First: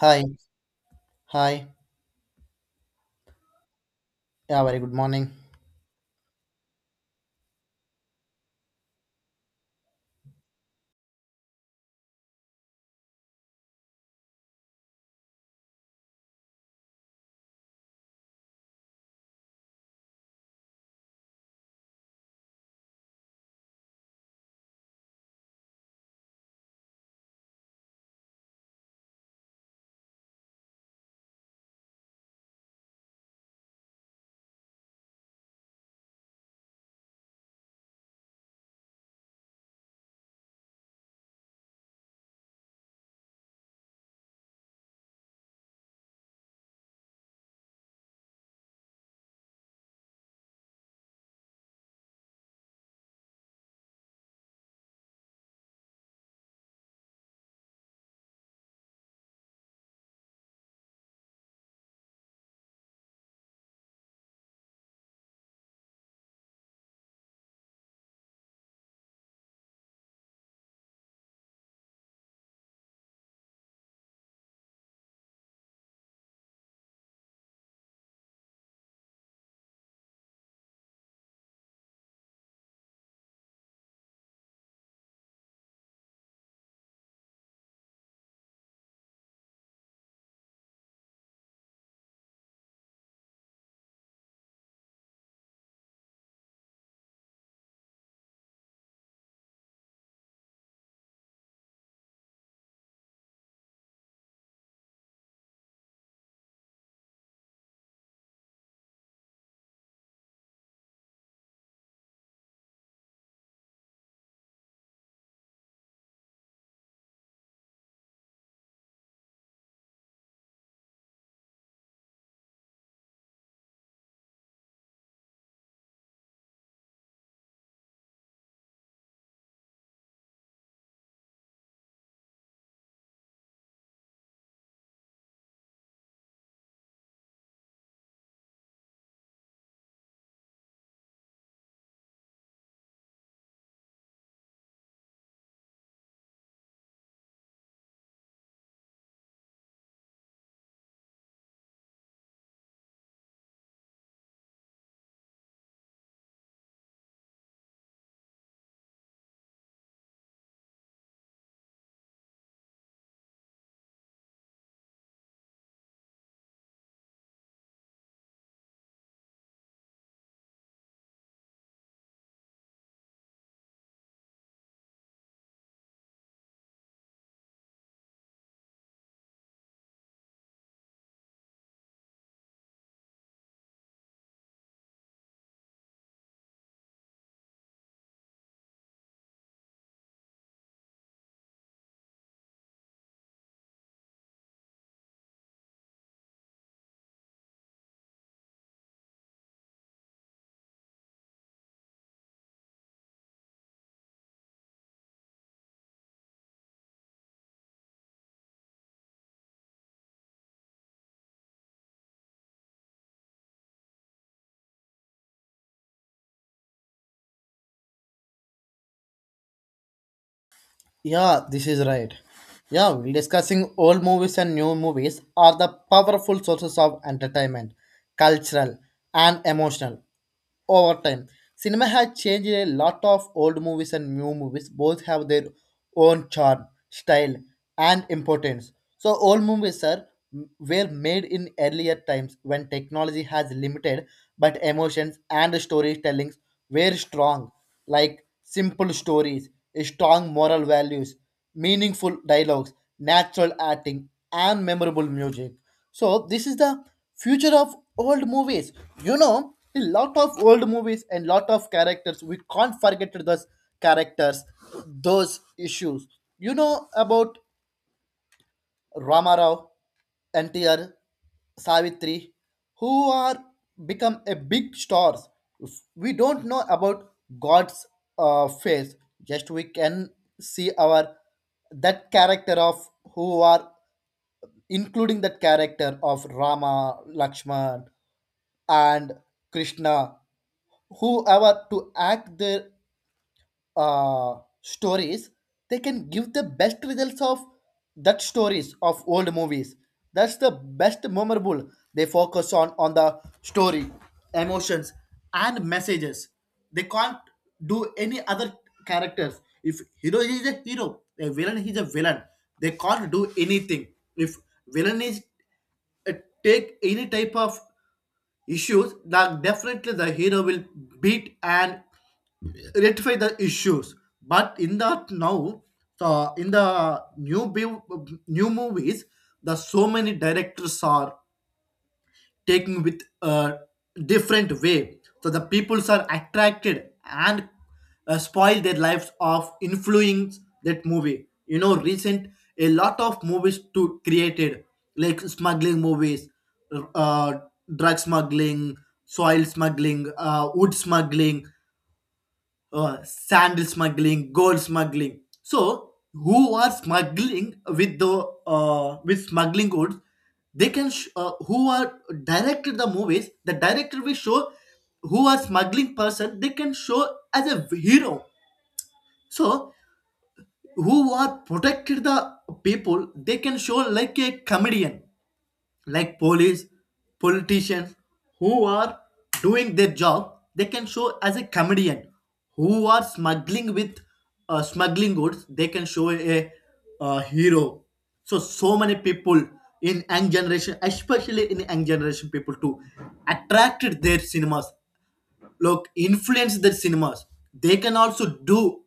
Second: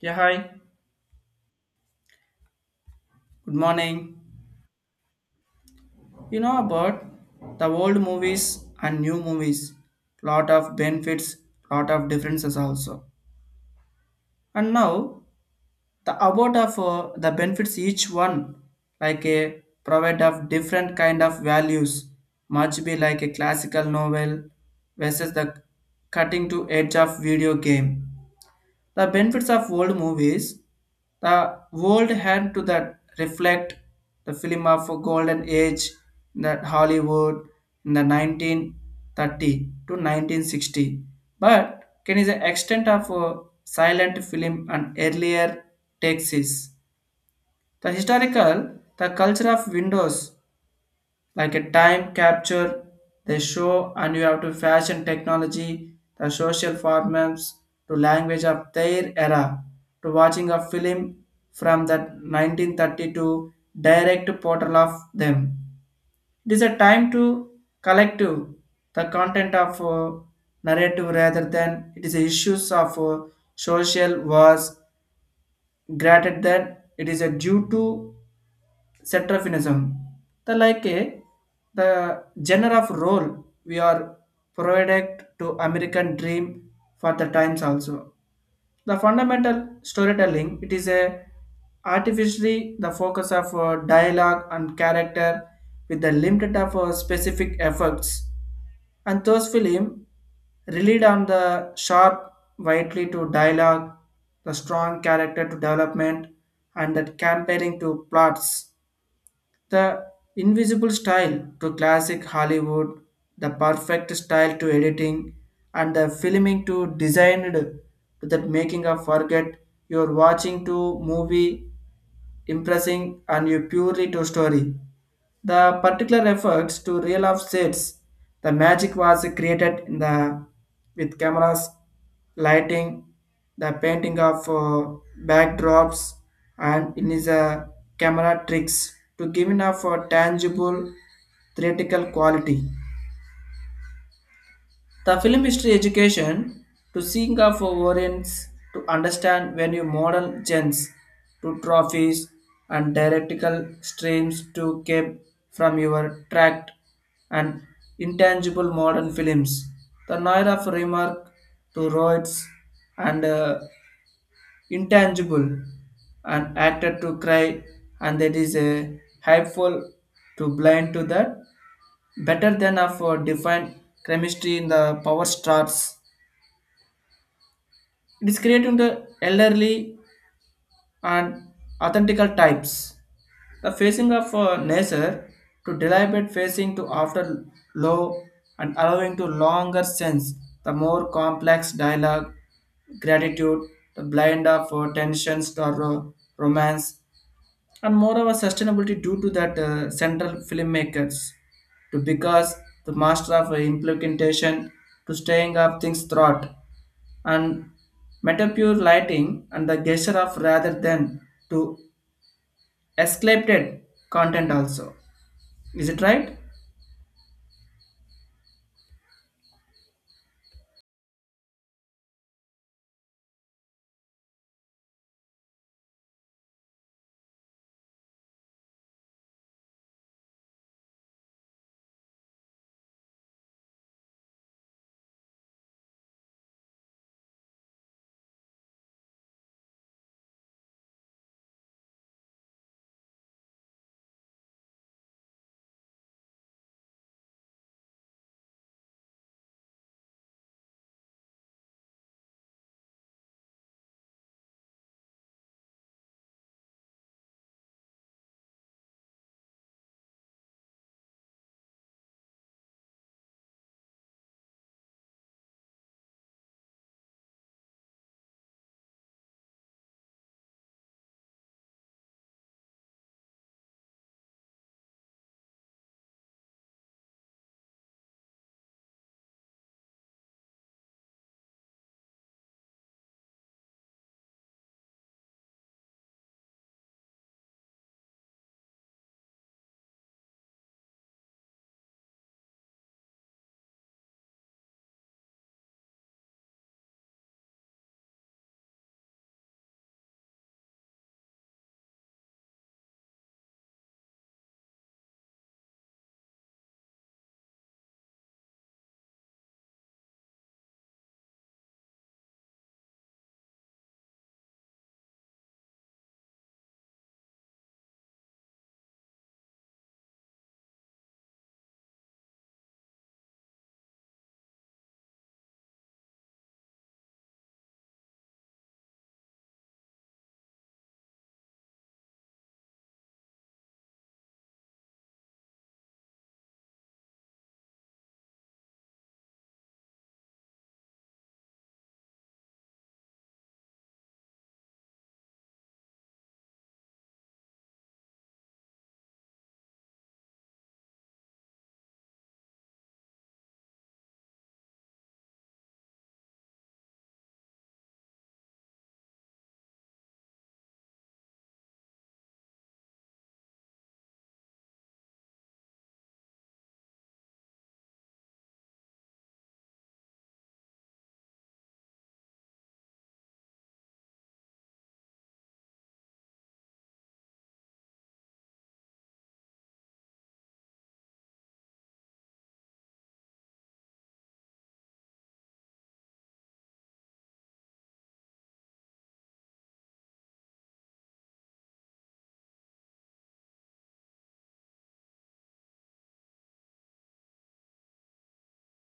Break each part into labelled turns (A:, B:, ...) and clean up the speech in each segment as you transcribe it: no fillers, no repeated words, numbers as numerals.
A: Yeah,
B: Hi,
A: hi.
B: hi.
A: Good morning.
B: Yeah, very good morning.
A: You know about the old movies and new movies. Lot of benefits, lot of differences also. And now the about of the benefits each one, like a provide of different kind of values, much be like a classical novel versus the cutting to edge of video game. The benefits of old movies, the world had to that reflect the film of a golden age that Hollywood in the 1930 to 1960. But can is the extent of a silent film and earlier texts. The historical, the culture of windows like a time capture, they show and you have to fashion technology, the social formats to language of their era to watching a film from that 1932, direct portal of them, it is a time to collective the content of narrative rather than it is issues of social wars. Granted that it is a due to Cetraphinism. The like a the genre of role we are provided to American dream for the times also. The fundamental storytelling it is a artificially the focus of dialogue and character with the limited of specific efforts, and those film relied on the sharp, widely to dialogue, the strong character to development, and that comparing to plots, the invisible style to classic Hollywood, the perfect style to editing, and the filming to designed to that making a forget you're watching to movie, impressing and you purely to story. The particular efforts to reel off sets, the magic was created in the with cameras, lighting, the painting of backdrops, and it is a camera tricks to giving off a tangible theoretical quality. The film history education to seeing of variants to understand when you model gens to trophies and dialectical streams to came from your tract and intangible modern films. The Noir of remark to Roids and intangible and acted to cry, and that is a helpful to blind to that better than of defined chemistry in the power stars, it is creating the elderly and authentical types, the facing of nature to deliberate facing to after low and allowing to longer sense, the more complex dialogue, gratitude, the blind of tensions or romance, and moreover sustainability due to that central filmmakers to because the master of implementation to staying up things thought and metapure lighting and the gesture of rather than to escalated content also. Is it right?
B: Yeah, this is right. Yeah, we're discussing old movies and new movies are the powerful sources of entertainment, cultural and emotional over time. Cinema has changed a lot of old movies and new movies. Both have their own charm, style, and importance. So old movies are were made in earlier times when technology has limited but emotions and storytellings were strong, like simple stories, strong moral values, meaningful dialogues, natural acting, and memorable music. So this is the future of old movies. You know, a lot of old movies and lot of characters, we can't forget those characters, those issues. You know about Ramarao, NTR, Savitri, who are become a big stars. We don't know about God's face. Just we can see our that character of who are including that character of Rama, Lakshman, and Krishna, whoever to act their uh, stories, they can give the best results of that stories of old movies. That's the best memorable. They focus on the story, emotions, and messages. They can't do any other characters. If hero is a hero, a villain is a villain. They can't do anything. If villain is uh, take any type of issues, then definitely the hero will beat and rectify the issues. But in the now the in the new bu- new movies, the so many directors are taking with a different way, so the peoples are attracted and spoil their lives of influence that movie. You know, recent a lot of movies to created like smuggling movies, uh, drug smuggling, soil smuggling, wood smuggling, sandal smuggling, gold smuggling. So who are smuggling with the with smuggling goods, they can who are directed the movies. The director will show who are smuggling person. They can show as a hero. So who are protected the people, they can show like a comedian, like police, politicians who are doing their job, they can show as a comedian. Who are smuggling with smuggling goods, they can show a, uh, hero. So so many people in young generation, especially in young generation people too, attracted their cinemas, look influence the cinemas, they can also do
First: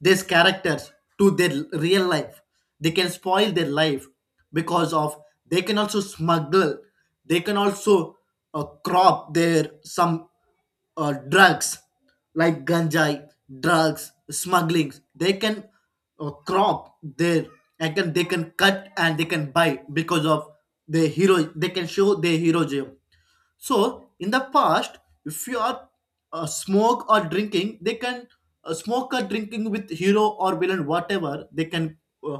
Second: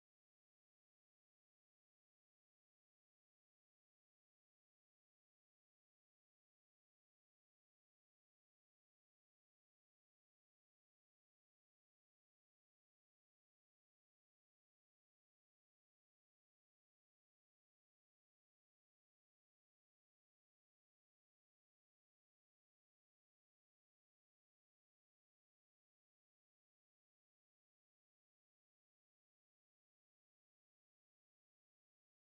B: these characters to their real life, they can spoil their life, because of they can also smuggle, they can also crop their some drugs like ganjai, drugs smuggling, they can crop their and can they can cut and they can buy because of the hero they can show their heroism. So in the past, if you are smoke or drinking, they can smoke or drinking with hero or villain, whatever. They can uh,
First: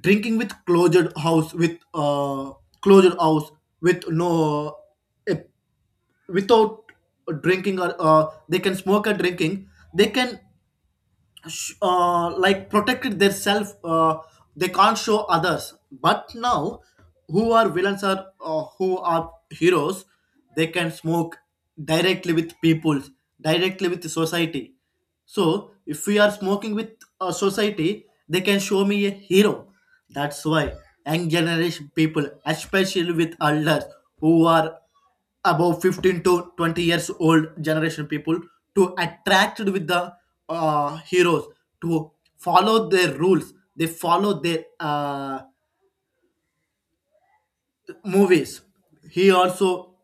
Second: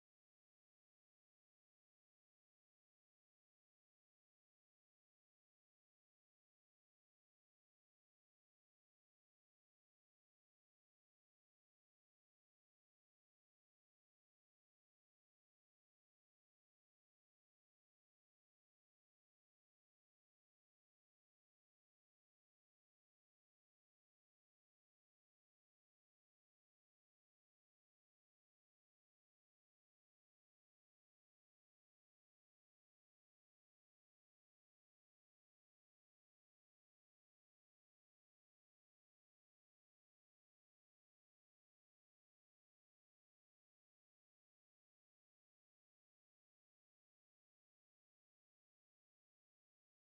B: drinking with closed house with closed house with no eh, without drinking or they can smoke or drinking. They can like protected their self, they can't show others. But now who are villains are who are heroes, they can smoke directly with people, directly with the society. So if we are smoking with a society, they can show me a hero. That's why young generation people, especially with elders who are above 15 to 20 years old generation people, to attracted with the heroes to follow their rules, they follow their movies. He also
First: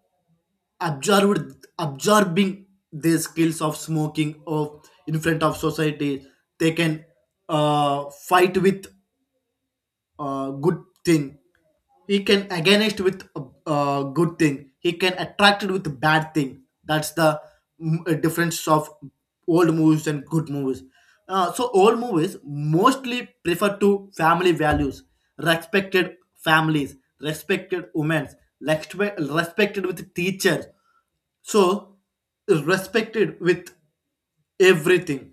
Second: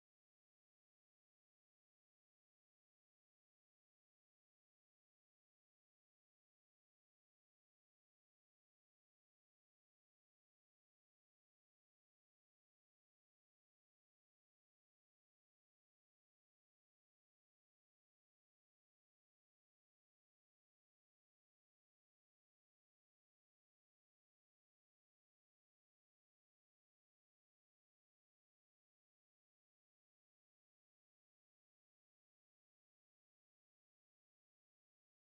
B: observed absorbing the skills of smoking of in front of society, they can fight with good thing, he can against with a good thing, he can attract it with a bad thing. That's the difference of old movies and good movies. So old movies mostly prefer to family values, respected families, respected women, respected with teachers, so respected with everything.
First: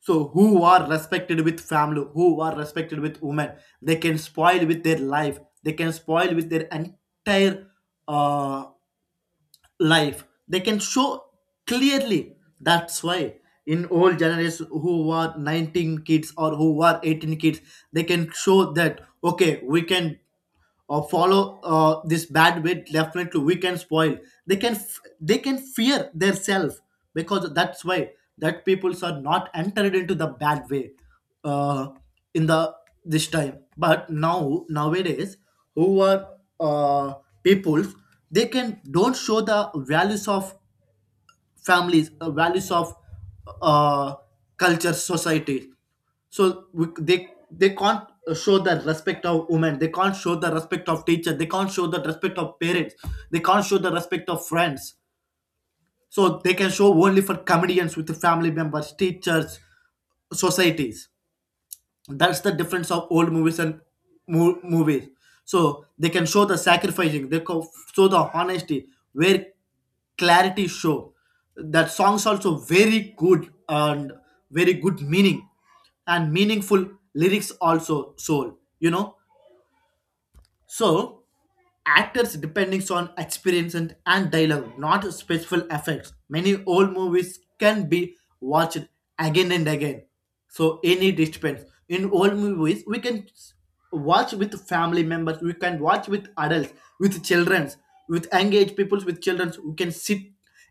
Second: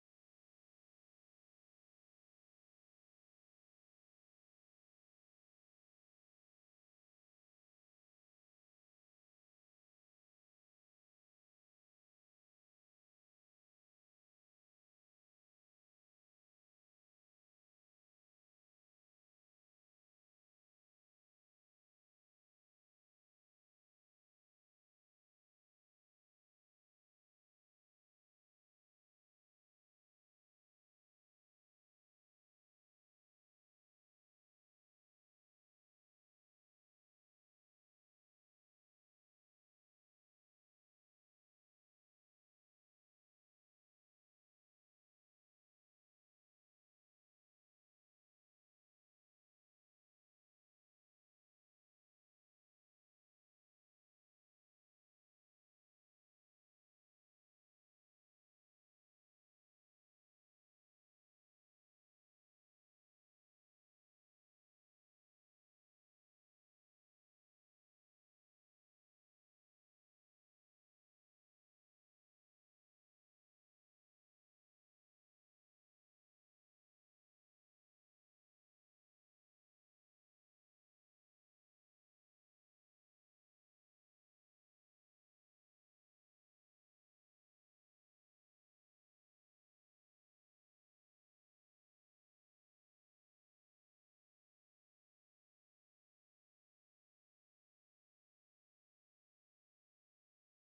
B: So who are respected with family, who are respected with women, they can spoil with their life, they can spoil with their entire uh, life, they can show clearly. That's why in old generation who were 19 kids or who were 18 kids, they can show that okay, we can or follow this bad way, definitely we can spoil. They can fear their self, because that's why that peoples are not entered into the bad way uh, in the this time. But now, nowadays, who are uh, people, they can don't show the values of families, values of uh, culture, society. So they can't show the respect of women, they can't show the respect of teacher, they can't show the respect of parents, they can't show the respect of friends. So they can show only for comedians with the family members, teachers, societies. That's the difference of old movies and movies. So they can show the sacrificing, they show the honesty, where clarity show, that songs also very good, and very good meaning, and meaningful lyrics also soul, you know. So, actors depending on experience and dialogue, not special effects. Many old movies can be watched again and again. So, any depends. In old movies, we can watch with family members, we can watch with adults, with children, with engaged people, with children. We can sit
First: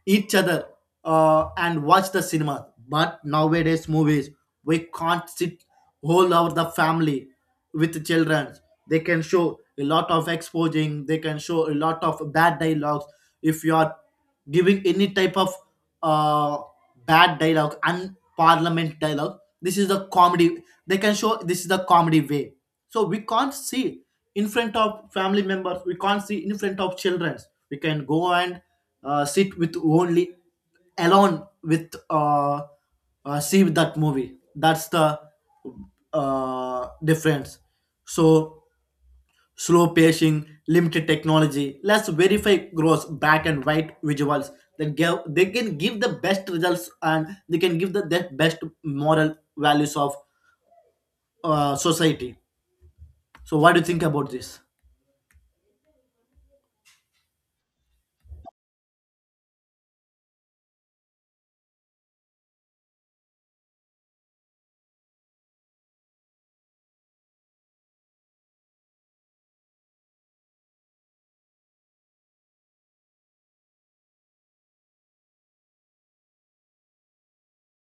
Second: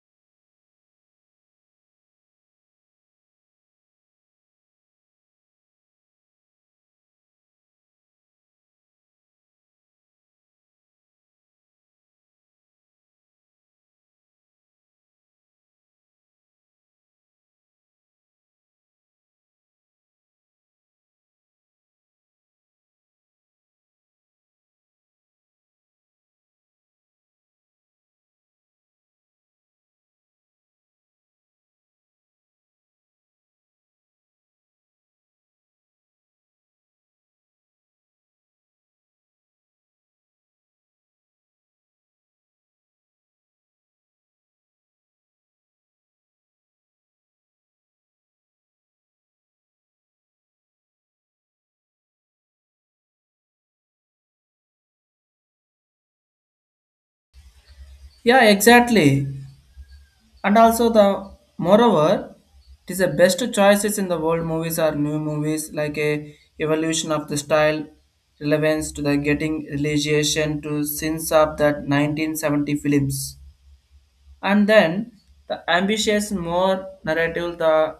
B: each other and watch the cinema. But nowadays, movies, we can't sit whole over the family with children. They can show a lot of exposing, they can show a lot of bad dialogues. If you are giving any type of uh, bad dialogue and parliament dialogue, this is the comedy, they can show this is the comedy way. So we can't see in front of family members, we can't see in front of children. We can go and sit with only alone with see with that movie. That's the difference. So slow pacing, limited technology, less verify gross, black and white visuals, that give they can give the best results, and they can give the best moral values of society. So what do you think about this?
A: Yeah, exactly. And also the moreover, it is the best choices in the world movies are new movies like a evolution of the style, relevance to the getting realization to since of that 1970 films, and then the ambitious more narrative, the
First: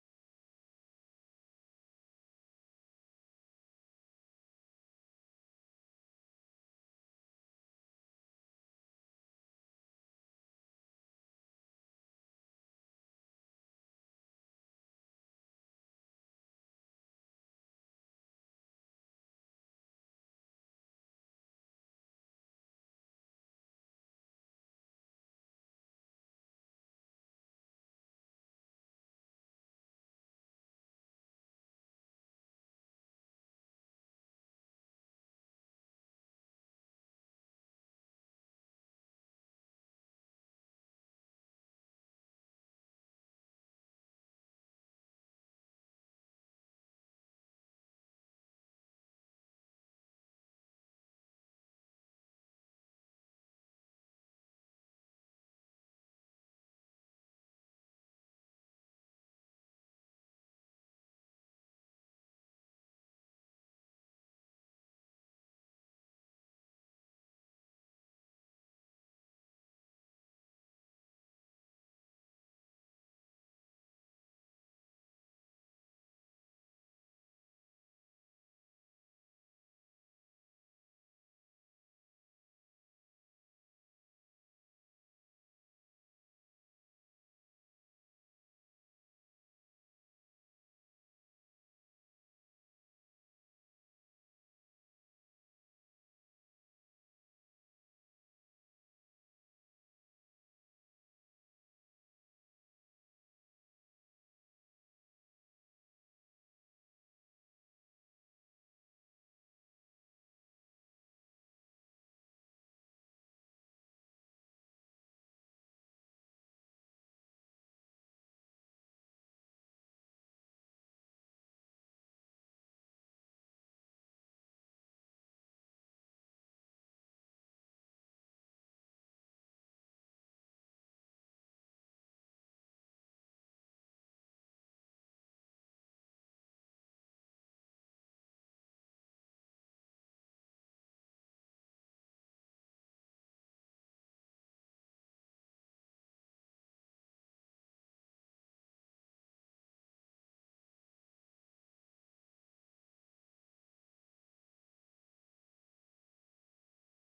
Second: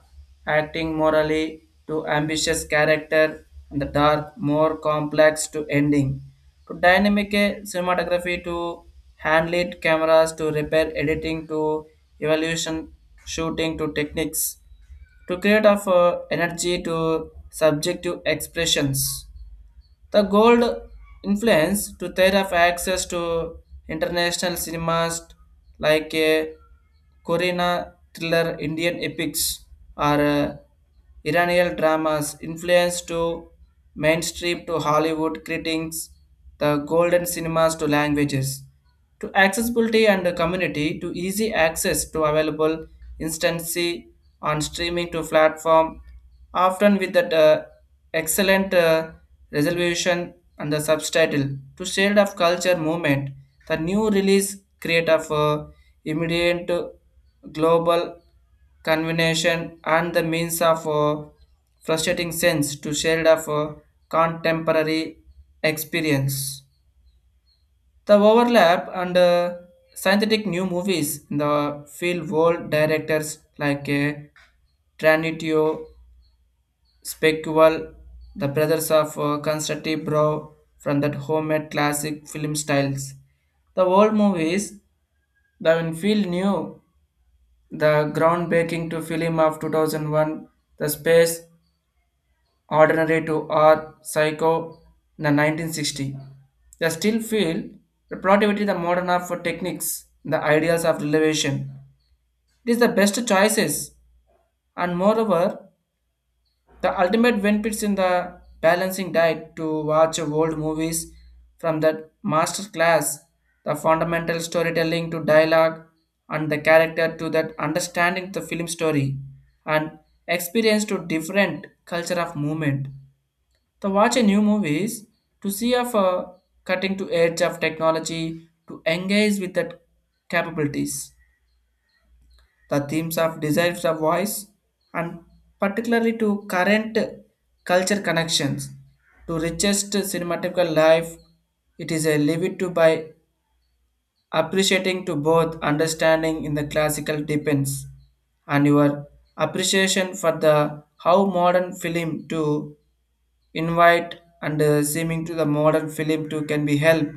A: acting morally to ambitious character, and the dark more complex to ending. To dynamic cinematography to hand-lit cameras to repair editing to evolution shooting to techniques to create of energy to subjective expressions, the gold influence to their of access to international cinemas like a Korean thriller, Indian epics, or Iranian dramas influence to mainstream to Hollywood critics, the golden cinemas to languages to accessibility and community to easy access to available instancy on streaming to platform, often with that excellent resolution and the subtitle to shade of culture movement, the new release create of immediate global convention and the means of frustrating sense to shade of contemporary experience, the overlap and synthetic new movies in the field world directors like Tranitio, Specual, the brothers of Konstantin Brow from that homemade classic film styles. The old movies, the Winfield new, the groundbreaking to film of 2001, The Space ordinary to our psycho in the 1960. They still feel the productivity, the modern art for techniques, the ideas of elevation. It is the best choices, and moreover the ultimate benefits in the balancing diet to watch old movies from the master class, the fundamental storytelling to dialogue and the character to that understanding the film story and experience to different culture of movement to watch a new movies, to see of cutting to edge of technology, to engage with the capabilities, the themes of desires of voice, and particularly to current culture connections, to richest cinematographical life, it is a livid to by appreciating to both understanding in the classical depends and your appreciation for the how modern film to invite and seeming to the modern film too can be helped.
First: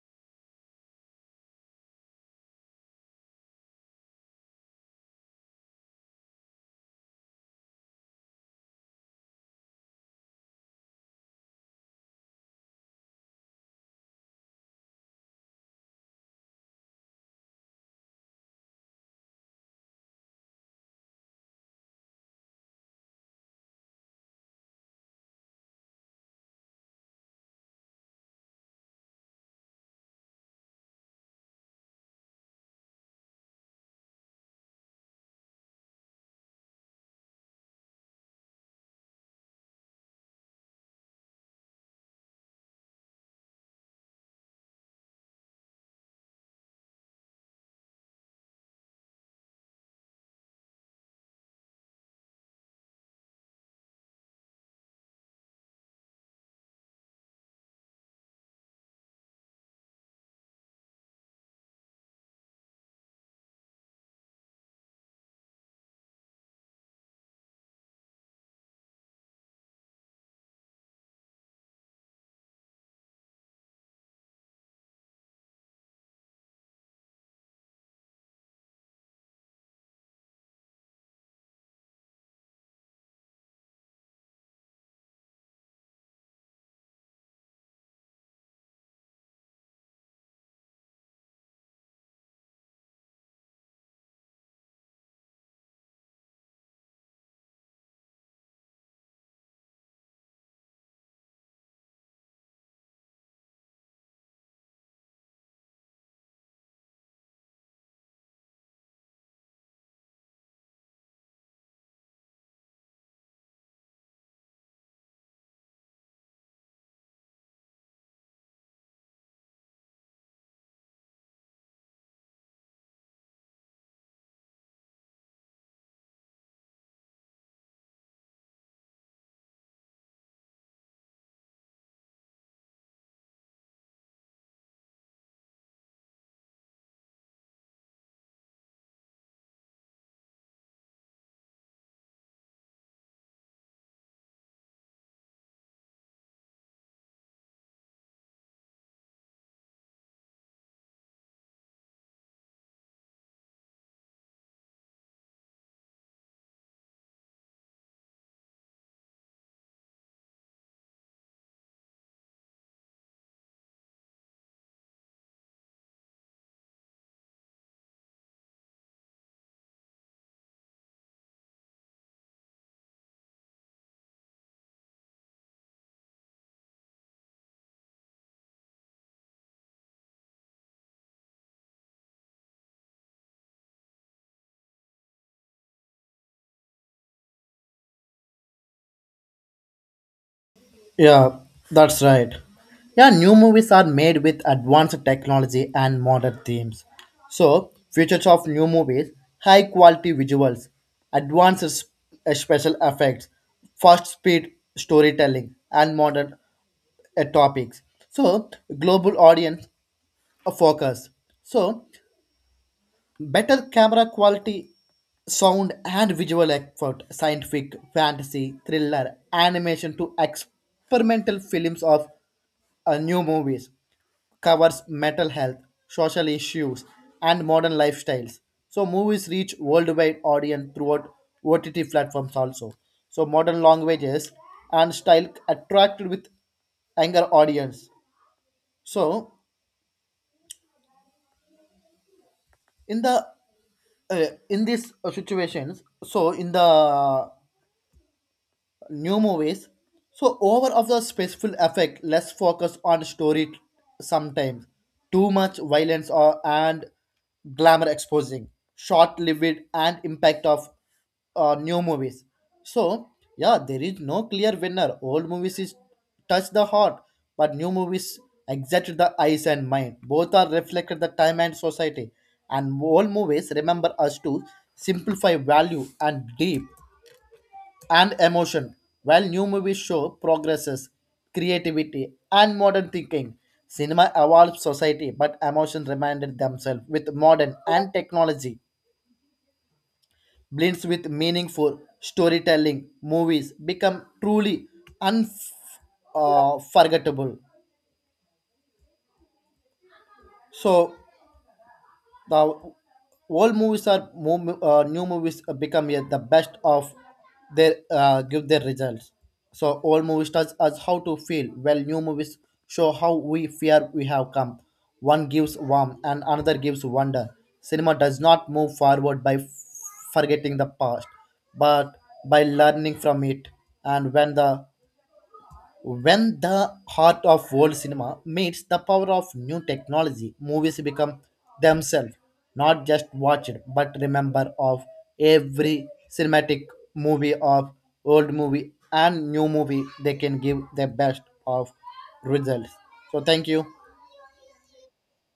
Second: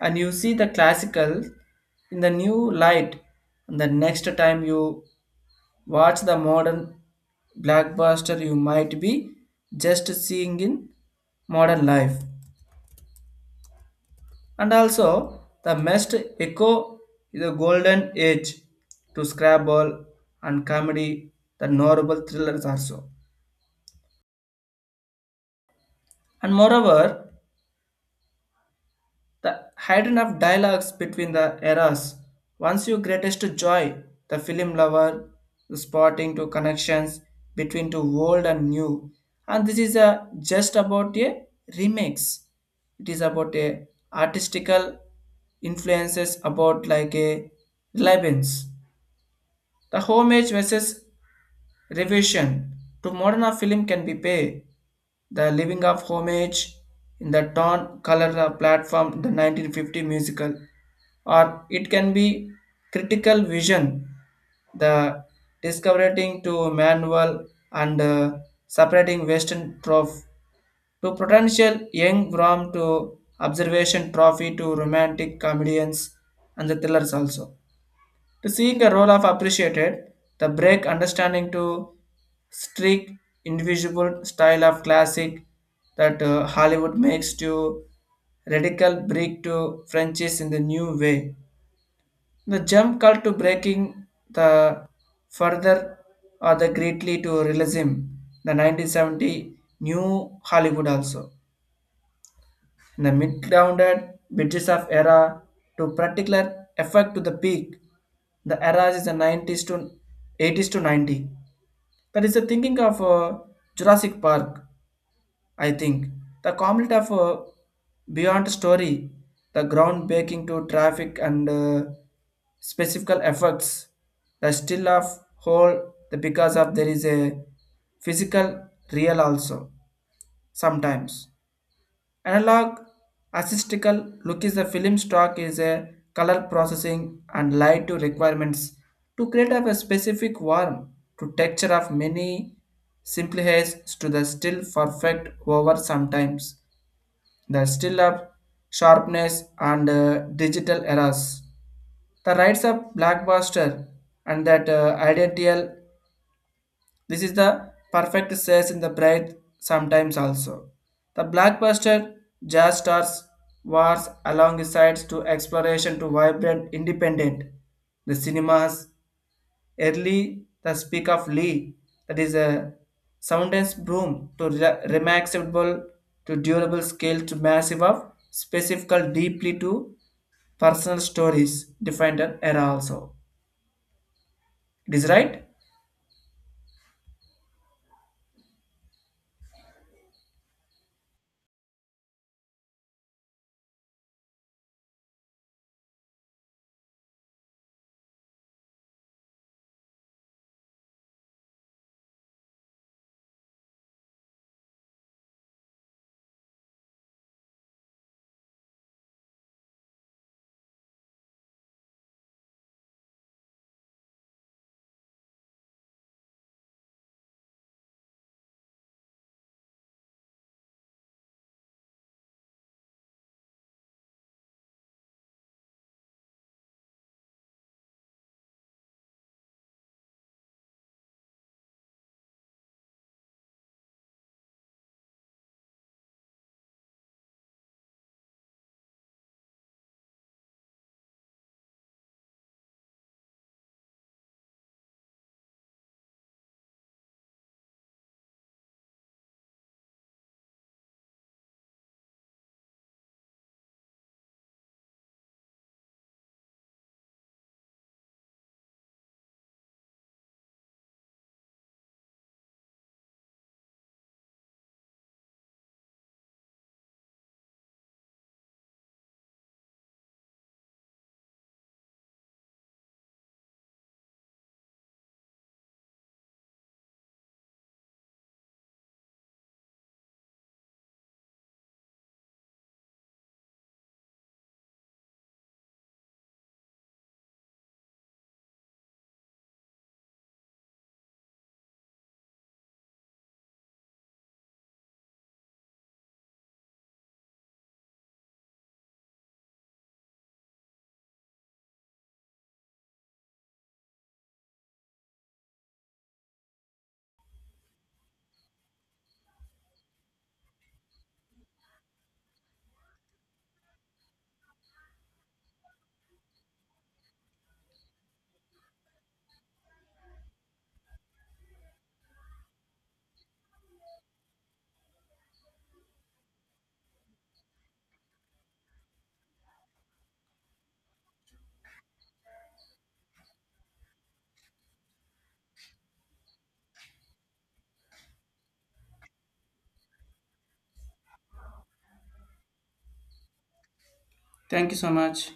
A: And you see the classical in the new light. And the next time you watch the modern blockbuster, you might be just seeing in modern life. And also the most echo is the golden age to Scrabble and comedy, the novel thrillers also. And moreover, the hidden of dialogues between the eras. Once your greatest joy, the film lover, the spotting to connections between to old and new. And this is a just about a remix. It is about a artistical influences about like a relevance. The homage versus revision to modern film can be pay the living of homage in the torn color platform the 1950 musical, or it can be critical vision, the discovering to manual and separating western trough to potential young from to observation trophy to romantic comedians and the thrillers also, to seeing a role of appreciated, the break understanding to strict individual style of classic that Hollywood makes to radical break to Frenchies in the new way. The jump call to breaking the further or the greatly to realism, the 1970 new Hollywood also in the mid-grounded bridges of era to particular effect to the peak. The era is the 90s to 80s to 90. That is the thinking of Jurassic Park, I think. The comedy of Beyond Story, the groundbreaking to traffic and specific effects, the still of whole, the because of there is a physical real also sometimes. Analog acoustical look is the film stock is a color processing and light to requirements to create of a specific warm to texture of many simplifies to the still perfect over sometimes, the still of sharpness and digital errors, the rights of blockbuster and that identical, this is the perfect says in the bright sometimes also. The blockbuster jazz stars wars alongside to exploration to vibrant independent. The cinemas early the speak of Lee, that is a soundness broom to remaxable to durable scale to massive of specifical deeply to personal stories defined an era also. It is right.
B: Yeah, that's right. Yeah, new movies are made with advanced technology and modern themes. So, features of new movies, high quality visuals, advanced special effects, fast speed storytelling, and modern topics. So, global audience focus. So, better camera quality, sound and visual effort, scientific, fantasy, thriller, animation to experimental films of new movies, covers mental health, social issues, and modern lifestyles. So movies reach worldwide audience throughout OTT platforms also. So modern languages and style attracted with younger audience. So in the in these situations. So in the new movies, so over of the special effect, less focus on story sometimes, too much violence or and glamour exposing, short lived and impact of new movies. So yeah, there is no clear winner. Old movies is touch the heart, but new movies exert the eyes and mind. Both are reflected the time and society, and old movies remember us to simplify value and deep and emotion, while new movies show progresses, creativity and modern thinking. Cinema evolves society, but emotion reminded themselves with modern and technology blends with meaningful storytelling, movies become truly unforgettable. So the old movies or new movies become yeah, the best of their give their results. So old movies tells us how to feel, while new movies show how we fear we have come. One gives warmth and another gives wonder. Cinema does not move forward by forgetting the past, but by learning from it. And when the heart of old cinema meets the power of new technology, movies become themselves, not just watched, but remember of every cinematic movie of old movie and new movie. They can give the best of results. So thank you.
A: Thank you so much.